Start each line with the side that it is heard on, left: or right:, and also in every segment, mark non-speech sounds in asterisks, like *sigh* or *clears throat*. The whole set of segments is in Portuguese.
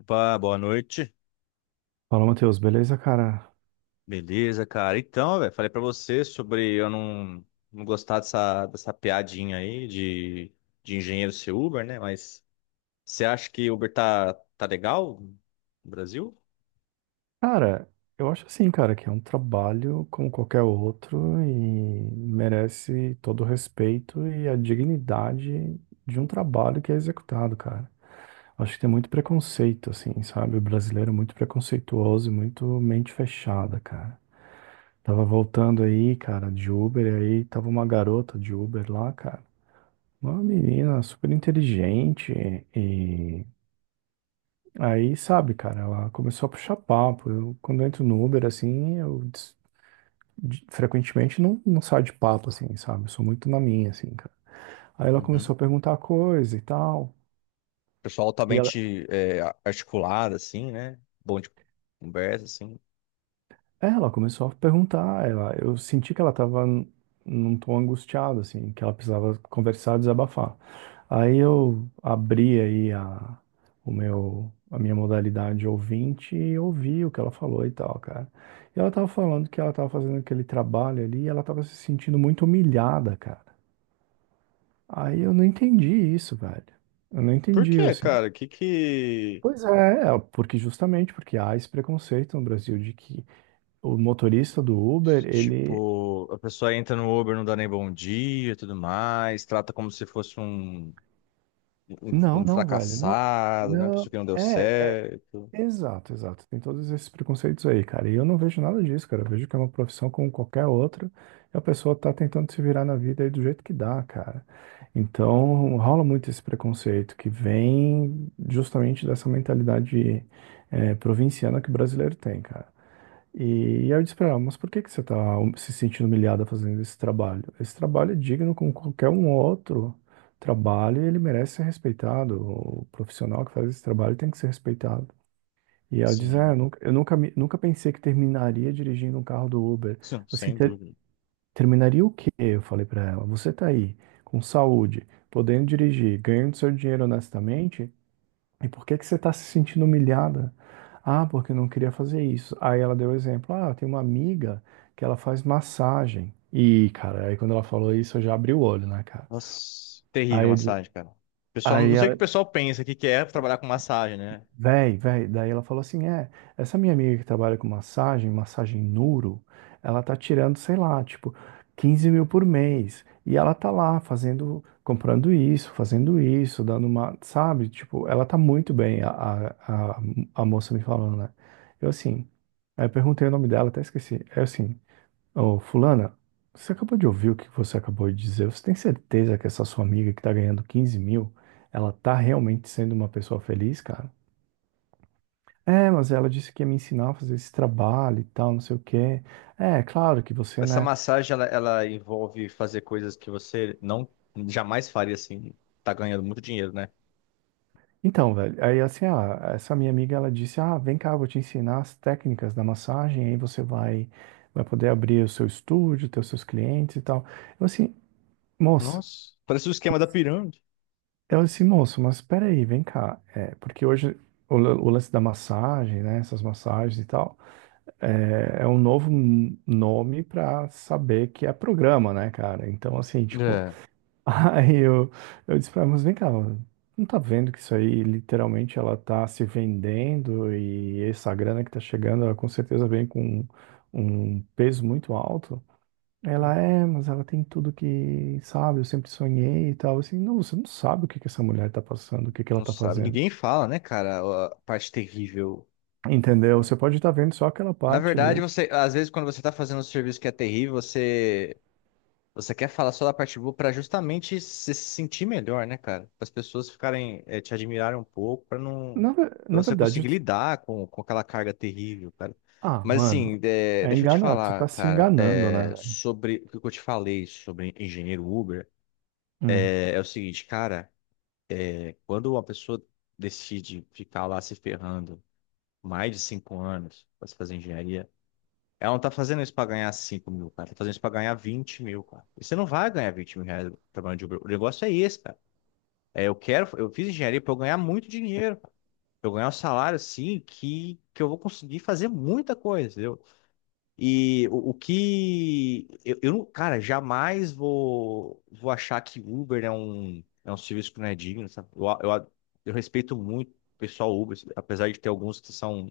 left: Opa, boa noite.
right: Fala, Matheus, beleza, cara?
left: Beleza, cara. Então, velho, falei pra você sobre eu não gostar dessa piadinha aí de engenheiro ser Uber, né? Mas você acha que Uber tá legal no Brasil?
right: Cara, eu acho assim, cara, que é um trabalho como qualquer outro e merece todo o respeito e a dignidade de um trabalho que é executado, cara. Acho que tem muito preconceito, assim, sabe? O brasileiro é muito preconceituoso e muito mente fechada, cara. Tava voltando aí, cara, de Uber, e aí tava uma garota de Uber lá, cara. Uma menina super inteligente e aí, sabe, cara, ela começou a puxar papo. Eu, quando eu entro no Uber, assim, frequentemente não saio de papo, assim, sabe? Eu sou muito na minha, assim, cara. Aí ela
left: Uhum.
right: começou a perguntar coisa e tal.
left: Pessoal altamente articulado, assim, né? Bom de conversa, assim.
right: É, ela começou a perguntar, eu senti que ela estava num tom angustiado, assim, que ela precisava conversar, desabafar. Aí eu abri aí a minha modalidade ouvinte e ouvi o que ela falou e tal, cara. E ela tava falando que ela tava fazendo aquele trabalho ali e ela tava se sentindo muito humilhada, cara. Aí eu não entendi isso, velho. Eu não
left: Por
right: entendi,
left: quê,
right: assim.
left: cara? Que que.
right: Pois é, porque justamente porque há esse preconceito no Brasil de que o motorista do Uber, ele.
left: Tipo, a pessoa entra no Uber, não dá nem bom dia e tudo mais, trata como se fosse um,
right: Não,
left: um
right: não, velho, não,
left: fracassado, né? Uma
right: não,
left: pessoa que não deu
right: é,
left: certo.
right: exato, exato, tem todos esses preconceitos aí, cara, e eu não vejo nada disso, cara, eu vejo que é uma profissão como qualquer outra, e a pessoa tá tentando se virar na vida aí do jeito que dá, cara, então rola muito esse preconceito que vem justamente dessa mentalidade provinciana que o brasileiro tem, cara. E aí eu disse pra ela, mas por que que você tá se sentindo humilhada fazendo esse trabalho? Esse trabalho é digno como qualquer um outro trabalho e ele merece ser respeitado. O profissional que faz esse trabalho tem que ser respeitado. E ela diz, ah, eu
left: Sim,
right: nunca, eu nunca, me- nunca pensei que terminaria dirigindo um carro do Uber.
left: sim,
right: Assim,
left: sem dúvida.
right: terminaria o quê? Eu falei pra ela, você tá aí, com saúde, podendo dirigir, ganhando seu dinheiro honestamente, e por que que você está se sentindo humilhada? Ah, porque eu não queria fazer isso. Aí ela deu o exemplo. Ah, tem uma amiga que ela faz massagem. E, cara, aí quando ela falou isso, eu já abri o olho, né, cara?
left: Nossa, terrível a
right: Aí, eu di-
left: massagem, cara. Pessoal, não
right: aí,
left: sei o que o pessoal pensa que é trabalhar com massagem, né?
right: Véi, daí ela falou assim, essa minha amiga que trabalha com massagem, massagem Nuro, ela tá tirando, sei lá, tipo, 15 mil por mês, e ela tá lá fazendo, comprando isso, fazendo isso, dando uma, sabe, tipo, ela tá muito bem, a moça me falando, né, eu assim, aí eu perguntei o nome dela, até esqueci, é assim, ô, fulana, você acabou de ouvir o que você acabou de dizer, você tem certeza que essa sua amiga que tá ganhando 15 mil, ela tá realmente sendo uma pessoa feliz, cara? É, mas ela disse que ia me ensinar a fazer esse trabalho e tal, não sei o quê. É, claro que você,
left: Essa
right: né?
left: massagem, ela envolve fazer coisas que você não jamais faria assim, tá ganhando muito dinheiro, né?
right: Então, velho, aí assim, ah, essa minha amiga, ela disse, ah, vem cá, eu vou te ensinar as técnicas da massagem, aí você vai poder abrir o seu estúdio, ter os seus clientes e tal. Eu assim, moça,
left: Nossa. Parece o esquema da pirâmide.
right: eu assim, moço, mas espera aí, vem cá. É, porque hoje o lance da massagem, né, essas massagens e tal, é um novo nome pra saber que é programa, né, cara? Então, assim, tipo.
left: É.
right: *laughs* Aí eu disse pra ela, vem cá, não tá vendo que isso aí literalmente ela tá se vendendo e essa grana que tá chegando, ela com certeza vem com um peso muito alto. Ela é, mas ela tem tudo que, sabe, eu sempre sonhei e tal. Assim, não, você não sabe o que que essa mulher tá passando, o que que ela
left: Não
right: tá
left: sabe,
right: fazendo.
left: ninguém fala, né, cara, a parte terrível.
right: Entendeu? Você pode estar vendo só aquela
left: Na
right: parte
left: verdade,
right: ali.
left: você, às vezes, quando você tá fazendo um serviço que é terrível. Você quer falar só da parte boa para justamente se sentir melhor, né, cara? Para as pessoas ficarem, te admirarem um pouco, para não,
right: Na, ve-
left: para
right: na
left: você
right: verdade,
left: conseguir lidar com aquela carga terrível, cara.
right: ah,
left: Mas assim,
right: mano,
left: deixa eu te
right: tu
left: falar,
right: tá se
left: cara,
right: enganando, né? Velho?
left: sobre o que eu te falei sobre engenheiro Uber,
right: Hum,
left: é o seguinte, cara, quando uma pessoa decide ficar lá se ferrando mais de 5 anos para se fazer engenharia ela não tá fazendo isso pra ganhar 5 mil, cara. Tá fazendo isso pra ganhar 20 mil, cara. E você não vai ganhar 20 mil reais trabalhando de Uber. O negócio é esse, cara. É, eu fiz engenharia pra eu ganhar muito dinheiro, cara. Pra eu ganhar um salário assim que eu vou conseguir fazer muita coisa, entendeu? E o que eu não, cara, jamais vou achar que Uber é um serviço que não é digno, sabe? Eu respeito muito o pessoal Uber, apesar de ter alguns que são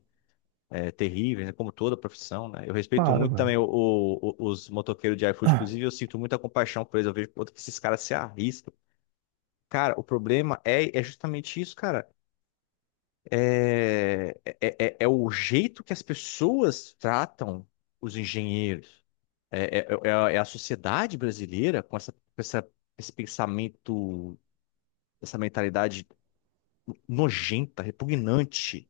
left: terríveis, né, como toda profissão, né? Eu respeito
right: claro,
left: muito
right: velho.
left: também os motoqueiros de iFood, inclusive eu
right: *clears throat*
left: sinto muita compaixão por eles, eu vejo o quanto que esses caras se arriscam. Cara, o problema é justamente isso, cara. É o jeito que as pessoas tratam os engenheiros. É a sociedade brasileira com essa, esse pensamento, essa mentalidade nojenta, repugnante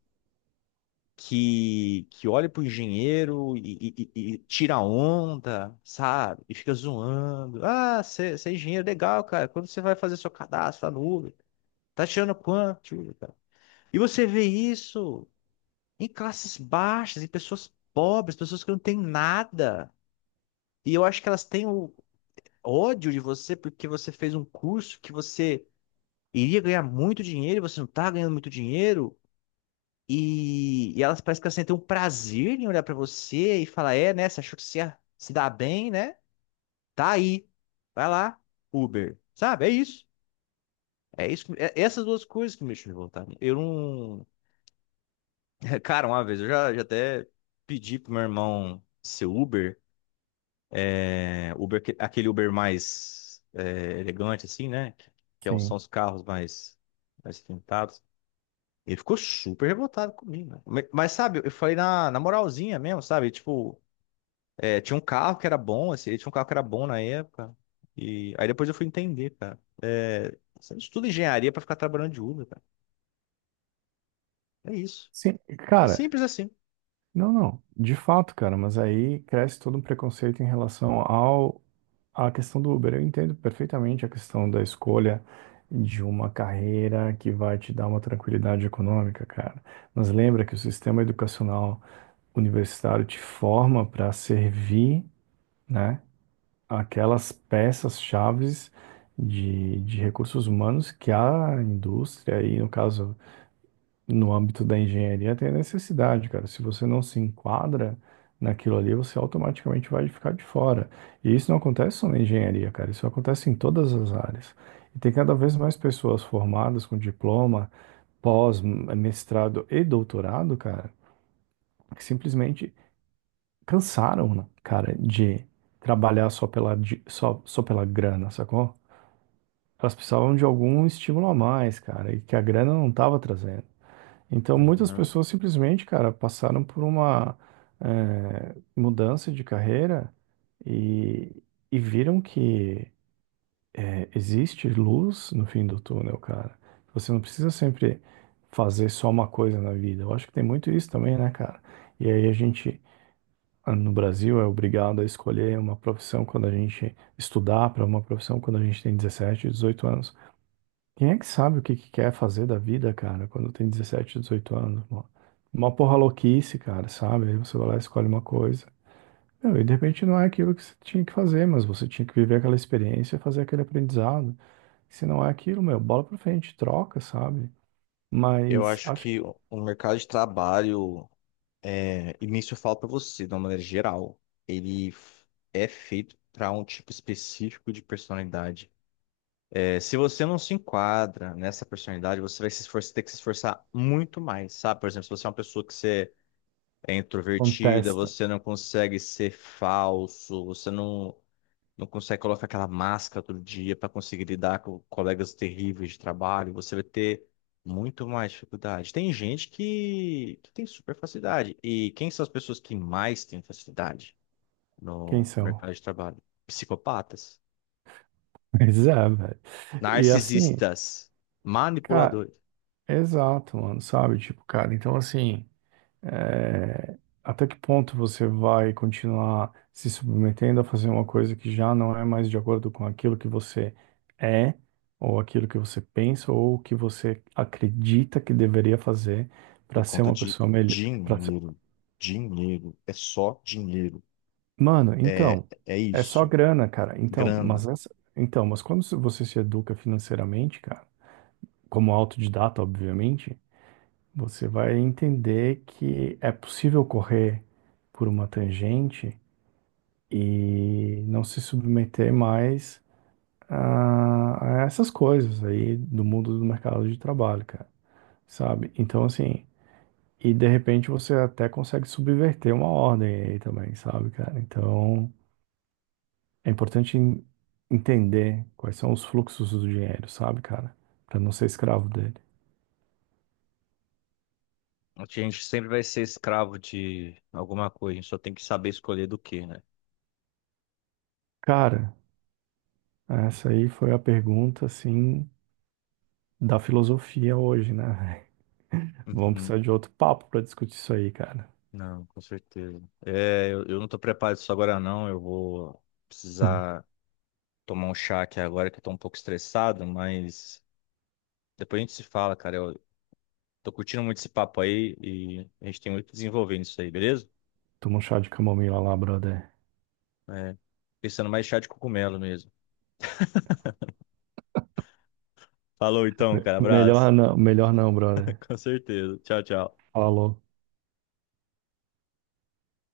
left: que olha pro engenheiro e tira onda, sabe? E fica zoando. Ah, você é engenheiro, legal, cara. Quando você vai fazer seu cadastro lá no Uber, tá tirando quanto, Uber, cara? E você vê isso em classes baixas, em pessoas pobres, pessoas que não têm nada. E eu acho que elas têm o ódio de você porque você fez um curso que você iria ganhar muito dinheiro e você não tá ganhando muito dinheiro. E elas parecem que elas sentem um prazer em olhar pra você e falar, é, né? Você achou que você ia se dá bem, né? Tá aí. Vai lá, Uber. Sabe? É isso. É isso. É essas duas coisas que me deixam revoltado. Eu não. *laughs* Cara, uma vez eu já até pedi pro meu irmão ser Uber. É, Uber, aquele Uber mais elegante, assim, né? São
right: Sim.
left: os carros mais pintados. Ele ficou super revoltado comigo, né? Mas, sabe, eu falei na moralzinha mesmo, sabe? Tipo. É, tinha um carro que era bom, assim, tinha um carro que era bom na época. E aí depois eu fui entender, cara. É, você não estuda engenharia pra ficar trabalhando de Uber, cara. É isso.
right: Sim,
left: É
right: cara.
left: simples assim.
right: Não, não. De fato, cara, mas aí cresce todo um preconceito em relação ao à questão do Uber. Eu entendo perfeitamente a questão da escolha de uma carreira que vai te dar uma tranquilidade econômica, cara. Mas lembra que o sistema educacional universitário te forma para servir, né, aquelas peças-chaves de recursos humanos que a indústria, e no caso no âmbito da engenharia tem a necessidade, cara. Se você não se enquadra naquilo ali, você automaticamente vai ficar de fora. E isso não acontece só na engenharia, cara. Isso acontece em todas as áreas. E tem cada vez mais pessoas formadas com diploma, pós, mestrado e doutorado, cara, que simplesmente cansaram, né, cara, de trabalhar só pela grana, sacou? Elas precisavam de algum estímulo a mais, cara, e que a grana não estava trazendo. Então, muitas
left: Uhum.
right: pessoas simplesmente, cara, passaram por uma mudança de carreira e, e viram que existe luz no fim do túnel, cara. Você não precisa sempre fazer só uma coisa na vida. Eu acho que tem muito isso também, né, cara? E aí a gente, no Brasil, é obrigado a escolher uma profissão quando a gente estudar para uma profissão quando a gente tem 17, 18 anos. Quem é que sabe o que que quer fazer da vida, cara, quando tem 17, 18 anos? Uma porra louquice, cara, sabe? Aí você vai lá e escolhe uma coisa. Meu, e de repente não é aquilo que você tinha que fazer, mas você tinha que viver aquela experiência, fazer aquele aprendizado. Se não é aquilo, meu, bola pra frente, troca, sabe?
left: Eu
right: Mas
left: acho
right: acho que
left: que o mercado de trabalho, é, e nisso eu falo pra você, de uma maneira geral, ele f- é feito pra um tipo específico de personalidade. É, se você não se enquadra nessa personalidade, você vai se esforçar, ter que se esforçar muito mais, sabe? Por exemplo, se você é uma pessoa que você é introvertida,
right: contesta
left: você não consegue ser falso, você não, não consegue colocar aquela máscara todo dia para conseguir lidar com colegas terríveis de trabalho, você vai ter muito mais dificuldade. Tem gente que tem super facilidade. E quem são as pessoas que mais têm facilidade
right: quem
left: no
right: são.
left: mercado de trabalho? Psicopatas,
right: *laughs* Mas é, velho. E assim,
left: narcisistas,
right: cara,
left: manipuladores,
right: exato, mano, sabe? Tipo, cara, então assim. É, até que ponto você vai continuar se submetendo a fazer uma coisa que já não é mais de acordo com aquilo que você é, ou aquilo que você pensa, ou o que você acredita que deveria fazer
left: por
right: para ser
left: conta
right: uma
left: de
right: pessoa melhor?
left: dinheiro. Dinheiro, é só dinheiro,
right: Mano, então,
left: é
right: é só
left: isso.
right: grana, cara. Então,
left: Grana.
right: mas essa... então, mas quando você se educa financeiramente, cara, como autodidata, obviamente, você vai entender que é possível correr por uma tangente e não se submeter mais a essas coisas aí do mundo do mercado de trabalho, cara, sabe? Então, assim, e de repente você até consegue subverter uma ordem aí também, sabe, cara? Então, é importante entender quais são os fluxos do dinheiro, sabe, cara? Pra não ser escravo dele.
left: A gente sempre vai ser escravo de alguma coisa, a gente só tem que saber escolher do que, né?
right: Cara, essa aí foi a pergunta, assim, da filosofia hoje, né? *laughs* Vamos
left: Uhum.
right: precisar de outro papo pra discutir isso aí, cara.
left: Não, com certeza. É, eu não tô preparado isso agora não, eu vou
right: *laughs*
left: precisar tomar um chá aqui agora que eu tô um pouco estressado, mas depois a gente se fala, cara. Eu tô curtindo muito esse papo aí e a gente tem muito que desenvolver nisso aí, beleza?
right: Toma um chá de camomila lá, brother.
left: É, pensando mais chá de cogumelo mesmo. Falou então,
right: Me-
left: cara,
right: melhor
left: abraço.
right: não, melhor não,
left: *laughs*
right: brother.
left: Com certeza. Tchau, tchau.
right: Falou.